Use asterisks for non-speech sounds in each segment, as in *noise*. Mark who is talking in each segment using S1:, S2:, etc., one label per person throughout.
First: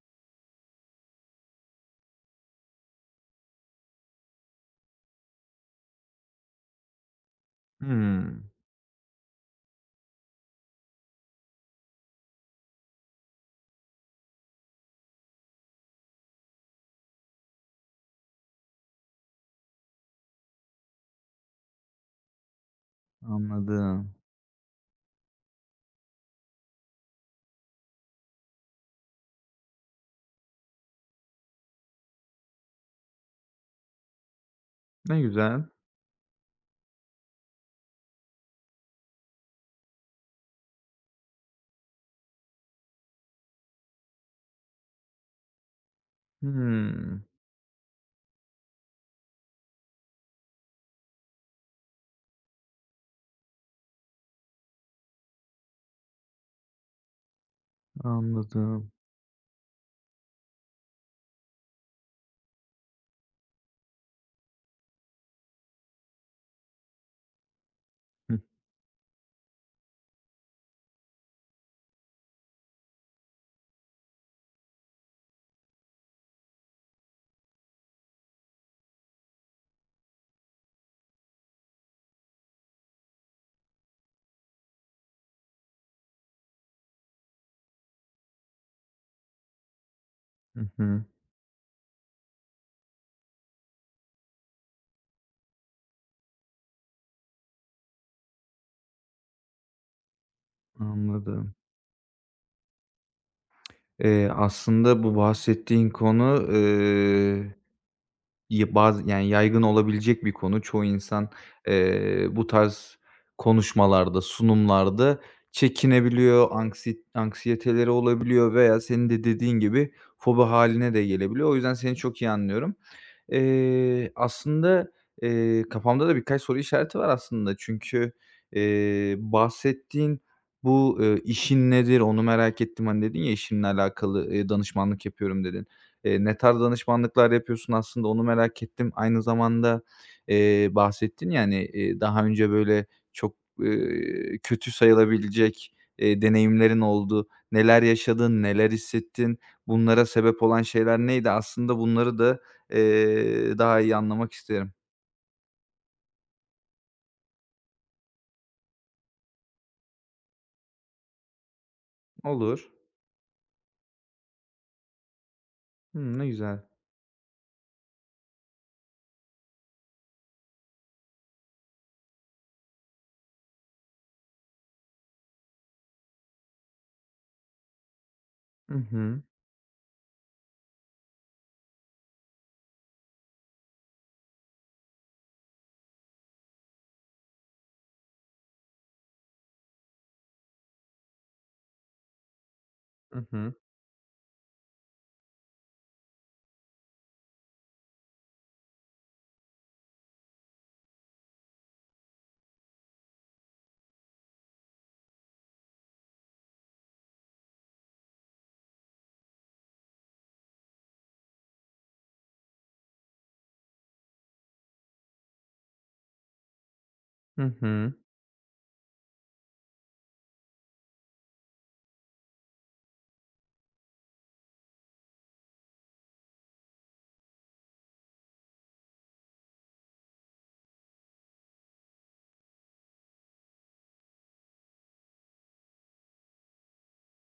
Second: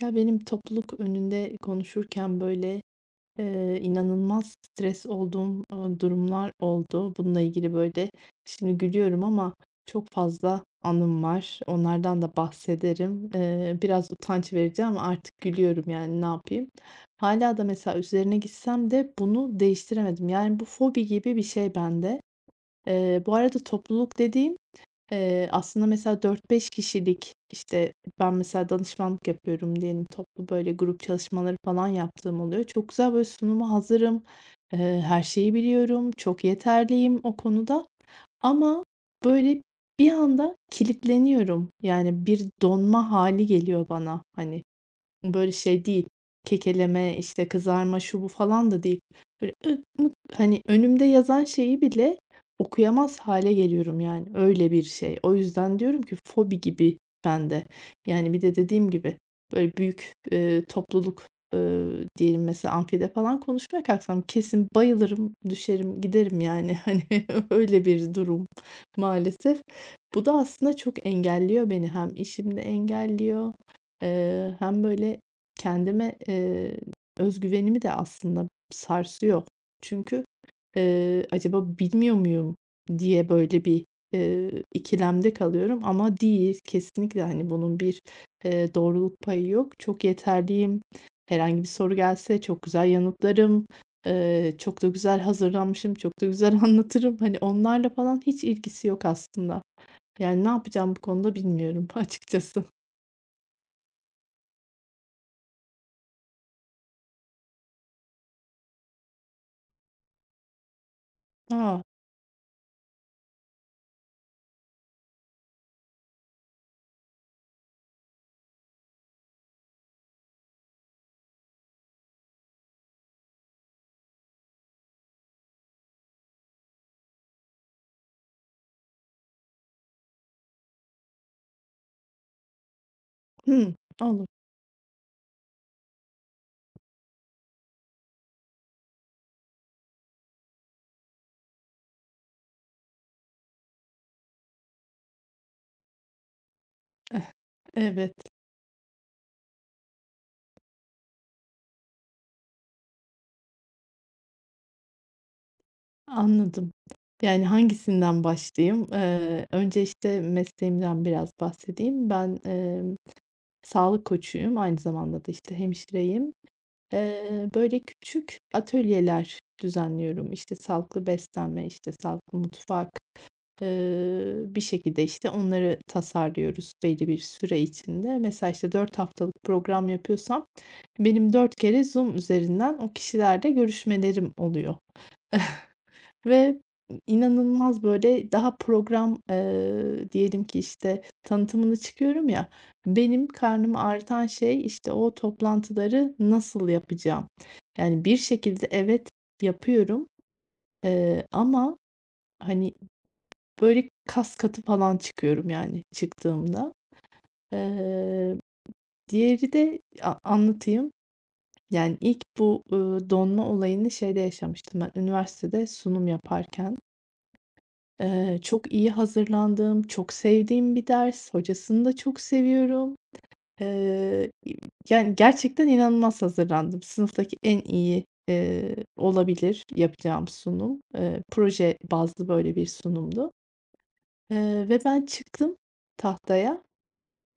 S1: Ya, benim topluluk önünde konuşurken, böyle, inanılmaz stres olduğum, durumlar oldu. Bununla ilgili, böyle,
S2: Hımm,
S1: şimdi gülüyorum ama çok fazla anım var. Onlardan da bahsederim. Biraz utanç verici ama artık gülüyorum, yani, ne yapayım. Hala da mesela üzerine gitsem de bunu değiştiremedim. Yani, bu fobi gibi bir şey bende. Bu arada
S2: anladım.
S1: topluluk dediğim. Aslında mesela 4-5 kişilik, işte, ben mesela danışmanlık yapıyorum diyelim, toplu böyle grup çalışmaları falan yaptığım oluyor. Çok güzel böyle sunuma hazırım,
S2: Ne
S1: her şeyi
S2: güzel.
S1: biliyorum, çok yeterliyim o konuda, ama böyle bir anda kilitleniyorum. Yani bir donma hali geliyor bana, hani. Böyle şey değil, kekeleme,
S2: Hımm,
S1: işte, kızarma, şu bu falan da değil. Böyle ık mık, hani, önümde yazan şeyi bile okuyamaz hale geliyorum yani. Öyle bir şey. O yüzden diyorum ki fobi gibi bende. Yani bir de dediğim
S2: anladım.
S1: gibi, böyle büyük, topluluk, diyelim mesela amfide falan konuşmaya kalksam kesin bayılırım, düşerim, giderim yani. *laughs* Hani, öyle bir
S2: Hı,
S1: durum maalesef. Bu da aslında çok engelliyor beni. Hem işimde engelliyor, hem böyle kendime, öz de aslında sarsıyor. Çünkü, acaba bilmiyor muyum diye böyle bir, ikilemde kalıyorum ama değil. Kesinlikle, hani, bunun bir, doğruluk payı yok. Çok
S2: hı
S1: yeterliyim.
S2: hı,
S1: Herhangi bir soru gelse çok güzel yanıtlarım. Çok da güzel hazırlanmışım, çok da güzel *laughs* anlatırım. Hani, onlarla falan hiç ilgisi yok aslında. Yani, ne yapacağım bu konuda
S2: anladım.
S1: bilmiyorum *laughs* açıkçası.
S2: Aslında bu bahsettiğin konu, ya bazı yani yaygın olabilecek bir konu. Çoğu insan,
S1: Aa.
S2: bu tarz konuşmalarda, sunumlarda çekinebiliyor, anksiyeteleri olabiliyor veya senin de dediğin gibi fobi hâline de gelebiliyor. O yüzden seni çok iyi anlıyorum. Aslında, kafamda da birkaç soru işareti var aslında. Çünkü, bahsettiğin bu, işin nedir onu merak ettim. Hani, dedin ya işimle
S1: Hımm, olur.
S2: alakalı, danışmanlık yapıyorum dedin. Ne tarz danışmanlıklar yapıyorsun aslında onu merak ettim. Aynı zamanda, bahsettin yani daha önce böyle çok, kötü sayılabilecek, deneyimlerin oldu.
S1: Eh,
S2: Neler
S1: evet,
S2: yaşadın, neler hissettin, bunlara sebep olan şeyler neydi? Aslında bunları da daha iyi anlamak isterim.
S1: anladım. Yani, hangisinden başlayayım? Önce, işte, mesleğimden biraz bahsedeyim. Ben,
S2: Olur.
S1: sağlık koçuyum. Aynı zamanda da, işte,
S2: Hımm, ne
S1: hemşireyim.
S2: güzel.
S1: Böyle, küçük atölyeler düzenliyorum. İşte, sağlıklı beslenme, işte, sağlıklı mutfak. Bir şekilde, işte, onları tasarlıyoruz belli bir süre içinde. Mesela, işte,
S2: Hı
S1: 4
S2: hı.
S1: haftalık program yapıyorsam benim 4 kere Zoom üzerinden o kişilerle görüşmelerim oluyor ve inanılmaz, böyle, daha program, diyelim ki, işte, tanıtımını çıkıyorum ya,
S2: Hı
S1: benim
S2: hı.
S1: karnımı ağrıtan şey, işte, o toplantıları nasıl yapacağım. Yani, bir şekilde evet, yapıyorum, ama, hani, böyle kas katı falan çıkıyorum yani çıktığımda. Eee, Diğeri de anlatayım. Yani ilk bu, donma olayını şeyde yaşamıştım ben üniversitede sunum yaparken.
S2: Hı hı.
S1: Çok iyi hazırlandığım, çok sevdiğim bir ders, hocasını da çok seviyorum. Eee, Yani gerçekten inanılmaz hazırlandım. Sınıftaki en iyi, olabilir yapacağım sunum. Proje bazlı böyle bir sunumdu, ve ben çıktım tahtaya.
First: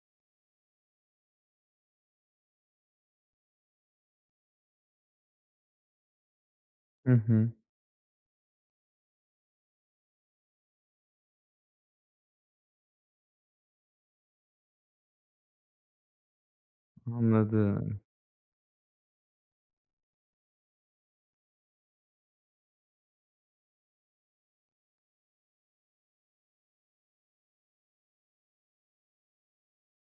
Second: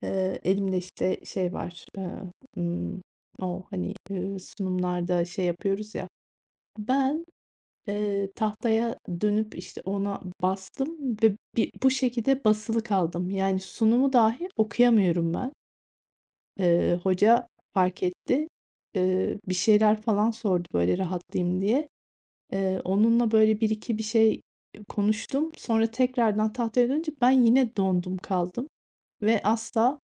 S1: Elimde, işte, şey var, ımm, o, hani, sunumlarda şey yapıyoruz ya,
S2: Hı
S1: ben,
S2: hı.
S1: tahtaya dönüp, işte, ona bastım ve bi bu şekilde basılı kaldım. Yani sunumu dahi okuyamıyorum ben. Hoca
S2: Anladım,
S1: fark etti. Bir şeyler falan sordu, böyle, rahatlayayım diye. Onunla, böyle, bir iki bir şey konuştum. Sonra tekrardan tahtaya dönünce ben yine dondum kaldım. Ve asla,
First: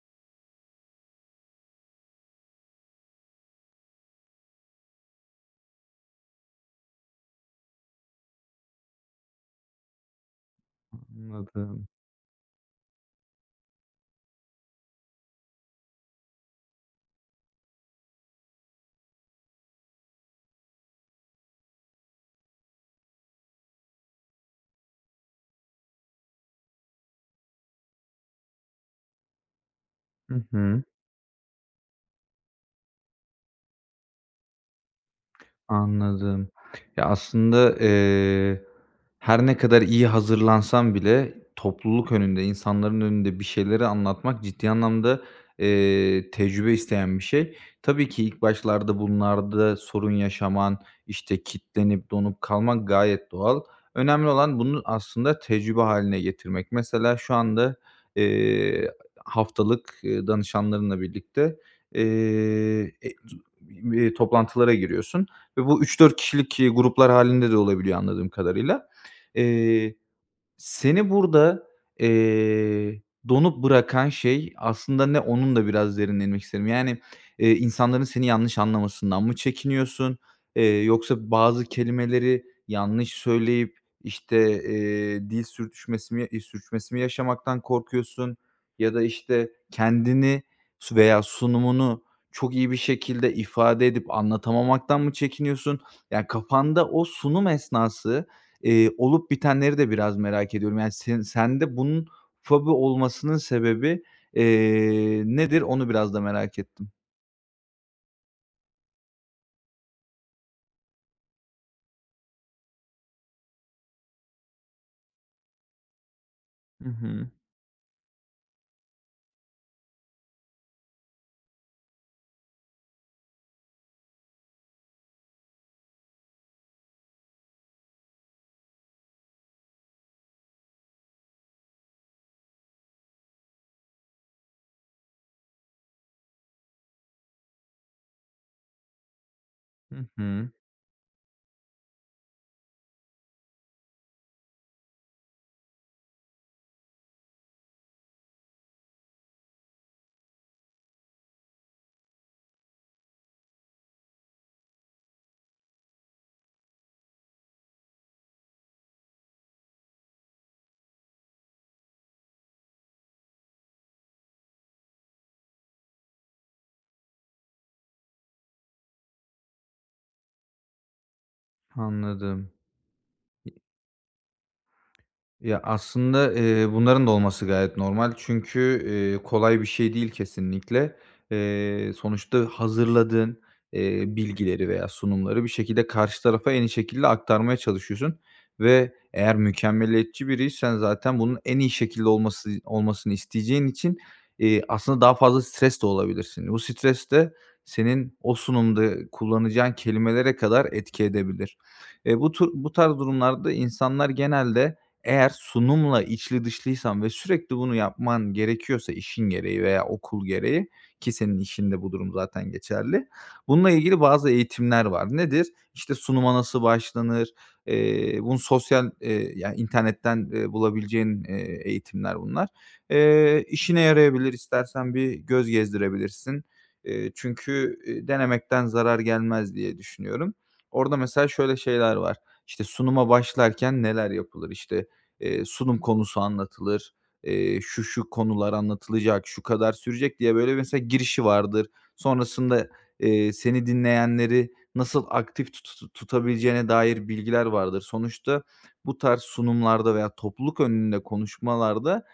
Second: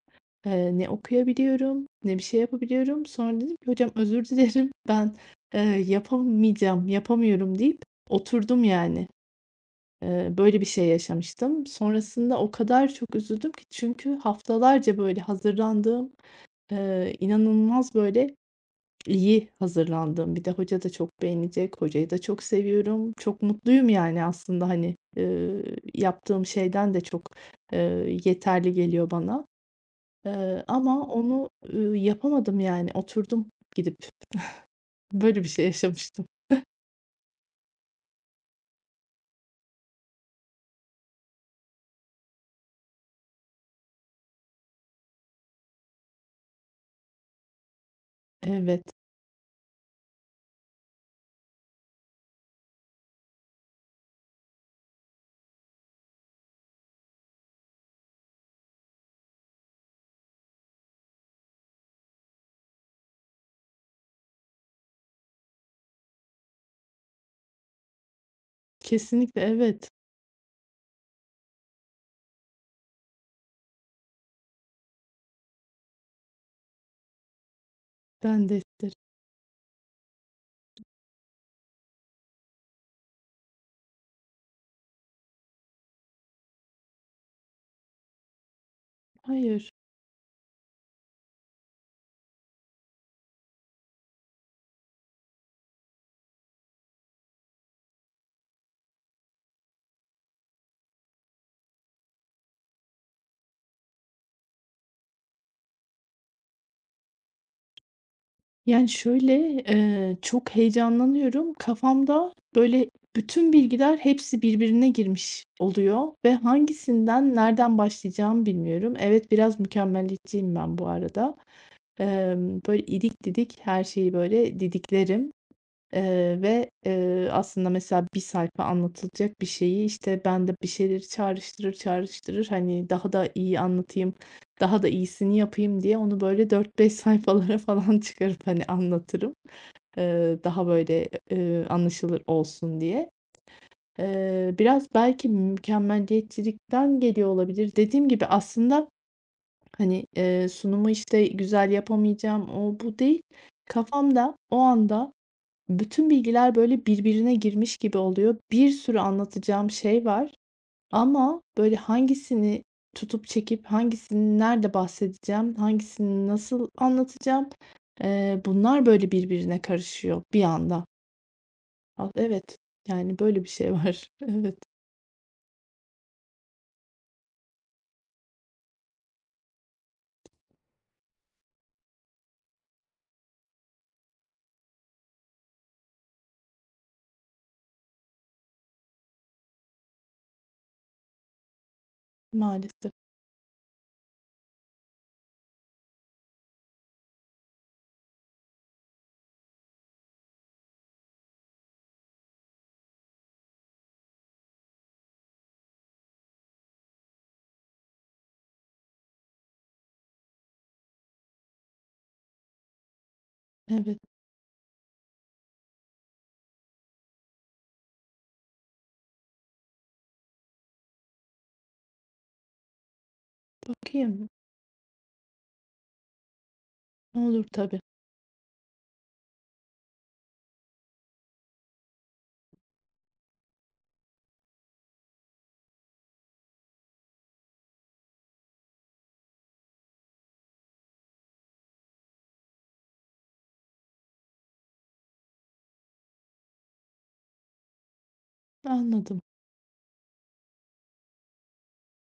S1: ne okuyabiliyorum ne bir şey yapabiliyorum. Sonra dedim ki "Hocam özür dilerim *laughs* ben, eee, yapamayacağım, yapamıyorum." deyip oturdum yani. Böyle bir şey yaşamıştım.
S2: anladım.
S1: Sonrasında o kadar çok üzüldüm ki, çünkü haftalarca böyle hazırlandığım, inanılmaz böyle iyi hazırlandığım, bir de hoca da çok beğenecek, hocayı da çok seviyorum. Çok mutluyum yani aslında, hani, yaptığım şeyden de çok, yeterli geliyor bana.
S2: Hı hı.
S1: Ama onu, yapamadım yani oturdum gidip. *laughs* Böyle bir şey yaşamıştım.
S2: Anladım. Ya, aslında, her ne kadar iyi hazırlansam bile topluluk önünde, insanların önünde bir şeyleri anlatmak ciddi anlamda, tecrübe isteyen bir şey. Tabii ki ilk
S1: Evet,
S2: başlarda bunlarda sorun yaşaman, işte, kitlenip donup kalmak gayet doğal. Önemli olan bunu aslında tecrübe haline getirmek. Mesela şu anda, eee, haftalık, danışanlarınla birlikte, eee, e, toplantılara giriyorsun. Ve bu üç dört kişilik, gruplar hâlinde de olabiliyor anladığım kadarıyla.
S1: kesinlikle evet.
S2: Eee, seni burada, eee, donup bırakan şey aslında ne? Onun da biraz derine inmek isterim. Yani, insanların seni yanlış
S1: Bendestir.
S2: anlamasından mı çekiniyorsun? Yoksa bazı kelimeleri yanlış söyleyip, işte, dil sürtüşmesi mi, sürçmesi mi yaşamaktan korkuyorsun? Ya da, işte,
S1: Hayır.
S2: kendini veya sunumunu çok iyi bir şekilde ifade edip anlatamamaktan mı çekiniyorsun? Yani kafanda o sunum esnası olup bitenleri de biraz merak ediyorum. Yani, sen sende bunun fobi olmasının sebebi, nedir? Onu biraz da merak ettim.
S1: Yani şöyle, çok heyecanlanıyorum. Kafamda böyle bütün bilgiler hepsi birbirine girmiş oluyor ve
S2: Hı hı.
S1: hangisinden nereden başlayacağımı bilmiyorum. Evet, biraz mükemmeliyetçiyim ben bu arada. Böyle idik didik her şeyi böyle didiklerim. Aslında mesela bir sayfa anlatılacak bir şeyi, işte, ben de bir şeyleri çağrıştırır, çağrıştırır, hani, daha da iyi anlatayım, daha da iyisini yapayım diye onu böyle 4-5 sayfalara *laughs* falan çıkarıp, hani, anlatırım.
S2: Hı hı.
S1: Daha böyle, anlaşılır olsun diye. Biraz belki mükemmeliyetçilikten geliyor olabilir. Dediğim gibi aslında, hani, sunumu, işte, güzel yapamayacağım, o, bu değil. Kafamda o anda bütün bilgiler böyle birbirine girmiş gibi oluyor. Bir sürü anlatacağım şey var ama böyle hangisini tutup çekip hangisini nerede bahsedeceğim, hangisini nasıl anlatacağım, bunlar böyle birbirine karışıyor bir anda. A
S2: Anladım.
S1: evet, yani böyle bir şey var. *laughs* Evet,
S2: Ya, aslında, bunların da olması gayet normal çünkü, kolay bir şey değil kesinlikle. Sonuçta hazırladığın, bilgileri veya sunumları bir şekilde karşı tarafa en iyi şekilde aktarmaya çalışıyorsun ve eğer mükemmeliyetçi biriysen zaten bunun en iyi şekilde olması
S1: maalesef.
S2: olmasını isteyeceğin için, aslında daha fazla stres de olabilirsin. Bu stres de senin o sunumda kullanacağın kelimelere kadar etki edebilir. Bu tarz durumlarda insanlar genelde, eğer sunumla içli dışlıysan ve sürekli bunu yapman gerekiyorsa işin gereği veya okul gereği ki senin işinde bu durum zaten geçerli. Bununla
S1: Evet,
S2: ilgili bazı eğitimler var. Nedir? İşte sunuma nasıl başlanır? Bunu sosyal, yani internetten, bulabileceğin, eğitimler bunlar. İşine
S1: bakayım.
S2: yarayabilir, İstersen bir göz gezdirebilirsin.
S1: Ne olur
S2: Çünkü,
S1: tabii.
S2: denemekten zarar gelmez diye düşünüyorum. Orada mesela şöyle şeyler var: İşte sunuma başlarken neler yapılır? İşte, sunum konusu anlatılır, şu şu konular anlatılacak, şu kadar sürecek diye böyle mesela girişi vardır. Sonrasında, seni dinleyenleri nasıl aktif tutabileceğine dair bilgiler vardır. Sonuçta bu
S1: Anladım.
S2: tarz sunumlarda veya topluluk önünde konuşmalarda,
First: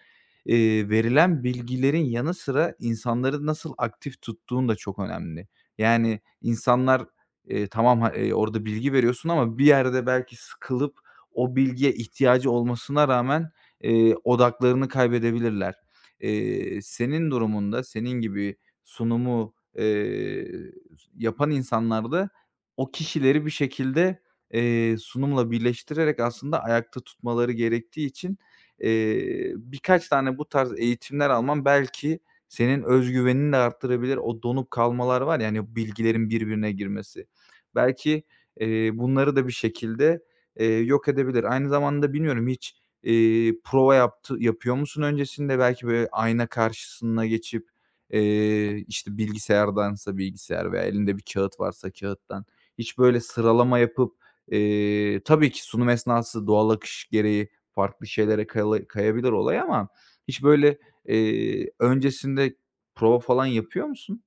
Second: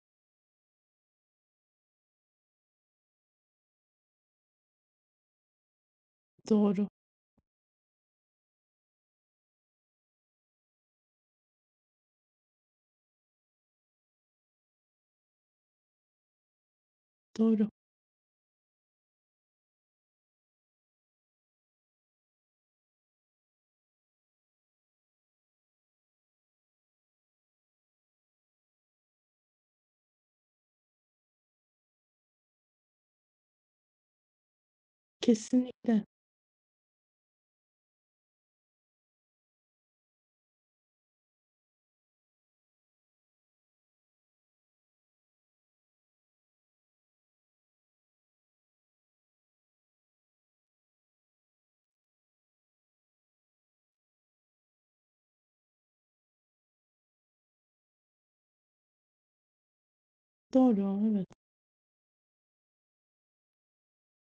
S2: verilen bilgilerin yanı sıra insanları nasıl aktif tuttuğun da çok önemli. Yani
S1: Doğru,
S2: insanlar, tamam, orada bilgi veriyorsun ama bir yerde belki sıkılıp o bilgiye ihtiyacı olmasına rağmen, odaklarını kaybedebilirler. Senin
S1: doğru.
S2: durumunda, senin gibi sunumu, yapan insanlarda o kişileri bir şekilde, sunumla birleştirerek aslında ayakta tutmaları gerektiği için, birkaç tane bu tarz eğitimler alman belki senin öz güvenini de arttırabilir. O donup kalmalar var yani
S1: Kesinlikle.
S2: bilgilerin birbirine girmesi. Belki, bunları da bir şekilde, yok edebilir. Aynı zamanda bilmiyorum hiç, prova yapıyor musun öncesinde? Belki böyle ayna karşısına geçip, işte, bilgisayardansa bilgisayar veya elinde bir kağıt varsa kağıttan hiç böyle sıralama yapıp, tabii ki sunum esnası doğal akış gereği farklı şeylere kayabilir olay ama hiç böyle,
S1: Doğru, evet.
S2: öncesinde prova falan yapıyor musun?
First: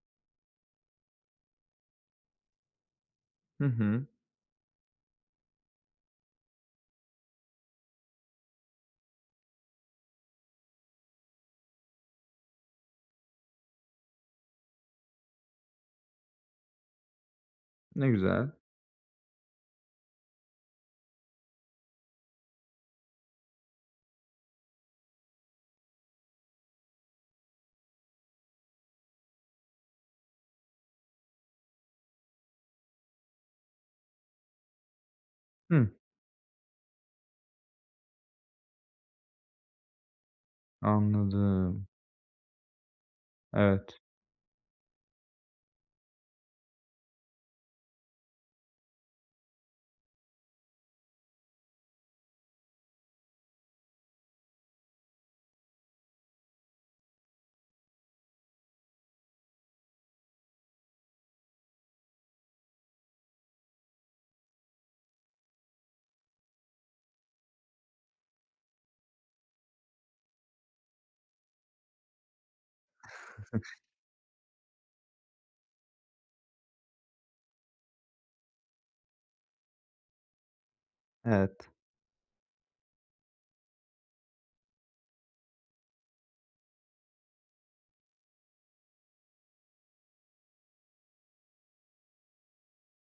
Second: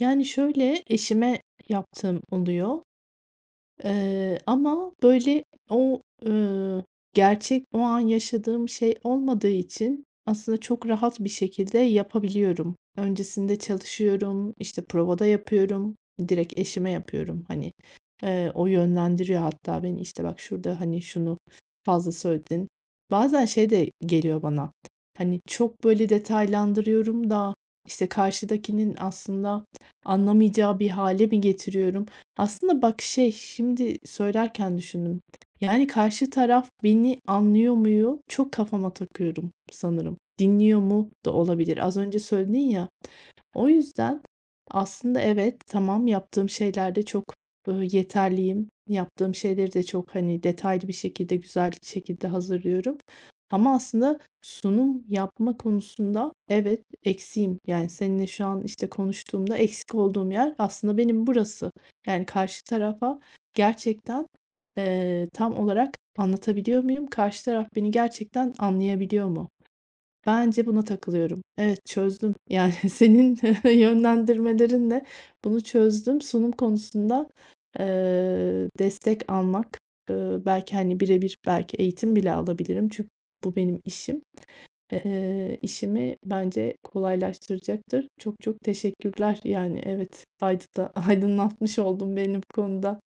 S1: Yani şöyle eşime yaptığım oluyor.
S2: Hı hı.
S1: Ama böyle o, gerçek o an yaşadığım şey olmadığı için aslında çok rahat bir şekilde yapabiliyorum. Öncesinde çalışıyorum, işte, provada yapıyorum, direkt eşime yapıyorum, hani.
S2: Ne güzel.
S1: O yönlendiriyor hatta beni, işte, "Bak şurada, hani, şunu fazla söyledin." Bazen şey de geliyor bana, hani, çok böyle detaylandırıyorum da, işte, karşıdakinin aslında anlamayacağı bir hale mi getiriyorum? Aslında bak şey, şimdi söylerken düşündüm. Yani
S2: Hıh.
S1: karşı taraf beni anlıyor muyu çok kafama takıyorum sanırım. Dinliyor mu da olabilir.
S2: Anladım.
S1: Az önce söyledin ya, o
S2: Evet.
S1: yüzden aslında evet, tamam, yaptığım şeylerde çok, yeterliyim. Yaptığım şeyleri de çok, hani, detaylı bir şekilde, güzel bir şekilde hazırlıyorum ama aslında sunum yapma konusunda evet, eksiğim. Yani, seninle şu an, işte, konuştuğumda eksik olduğum yer aslında benim burası. Yani, karşı tarafa gerçekten, tam olarak anlatabiliyor muyum? Karşı taraf beni gerçekten anlayabiliyor mu? Bence buna takılıyorum. Evet, çözdüm. Yani, *laughs* senin *laughs* yönlendirmelerinle bunu çözdüm. Sunum konusunda, destek almak, belki, hani, birebir
S2: Evet.
S1: belki eğitim bile alabilirim. Çünkü bu benim işim. İşimi bence kolaylaştıracaktır. Çok çok teşekkürler. Yani, evet, aydıda *laughs* aydınlatmış oldum benim konuda.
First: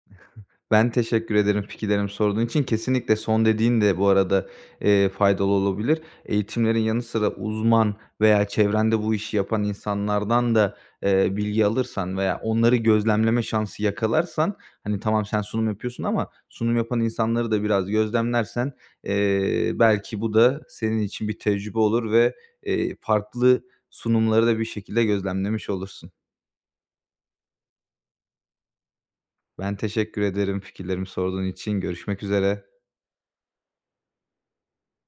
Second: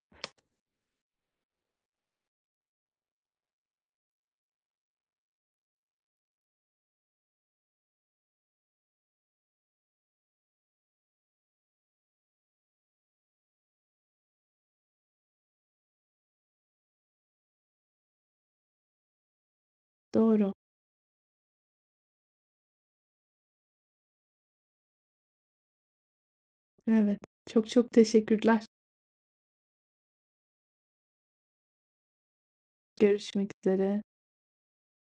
S2: Ben teşekkür ederim fikirlerimi sorduğun için. Kesinlikle son dediğin de bu arada, faydalı olabilir. Eğitimlerin yanı sıra uzman veya çevrende bu işi yapan insanlardan da, bilgi alırsan veya onları gözlemleme şansı yakalarsan, hani, tamam sen sunum yapıyorsun ama sunum yapan insanları da biraz gözlemlersen, belki bu
S1: Doğru.
S2: da senin için bir tecrübe olur ve, farklı sunumları da bir şekilde gözlemlemiş olursun.
S1: Evet. Çok çok teşekkürler.
S2: Ben teşekkür ederim fikirlerimi sorduğun için. Görüşmek üzere.
S1: Görüşmek üzere.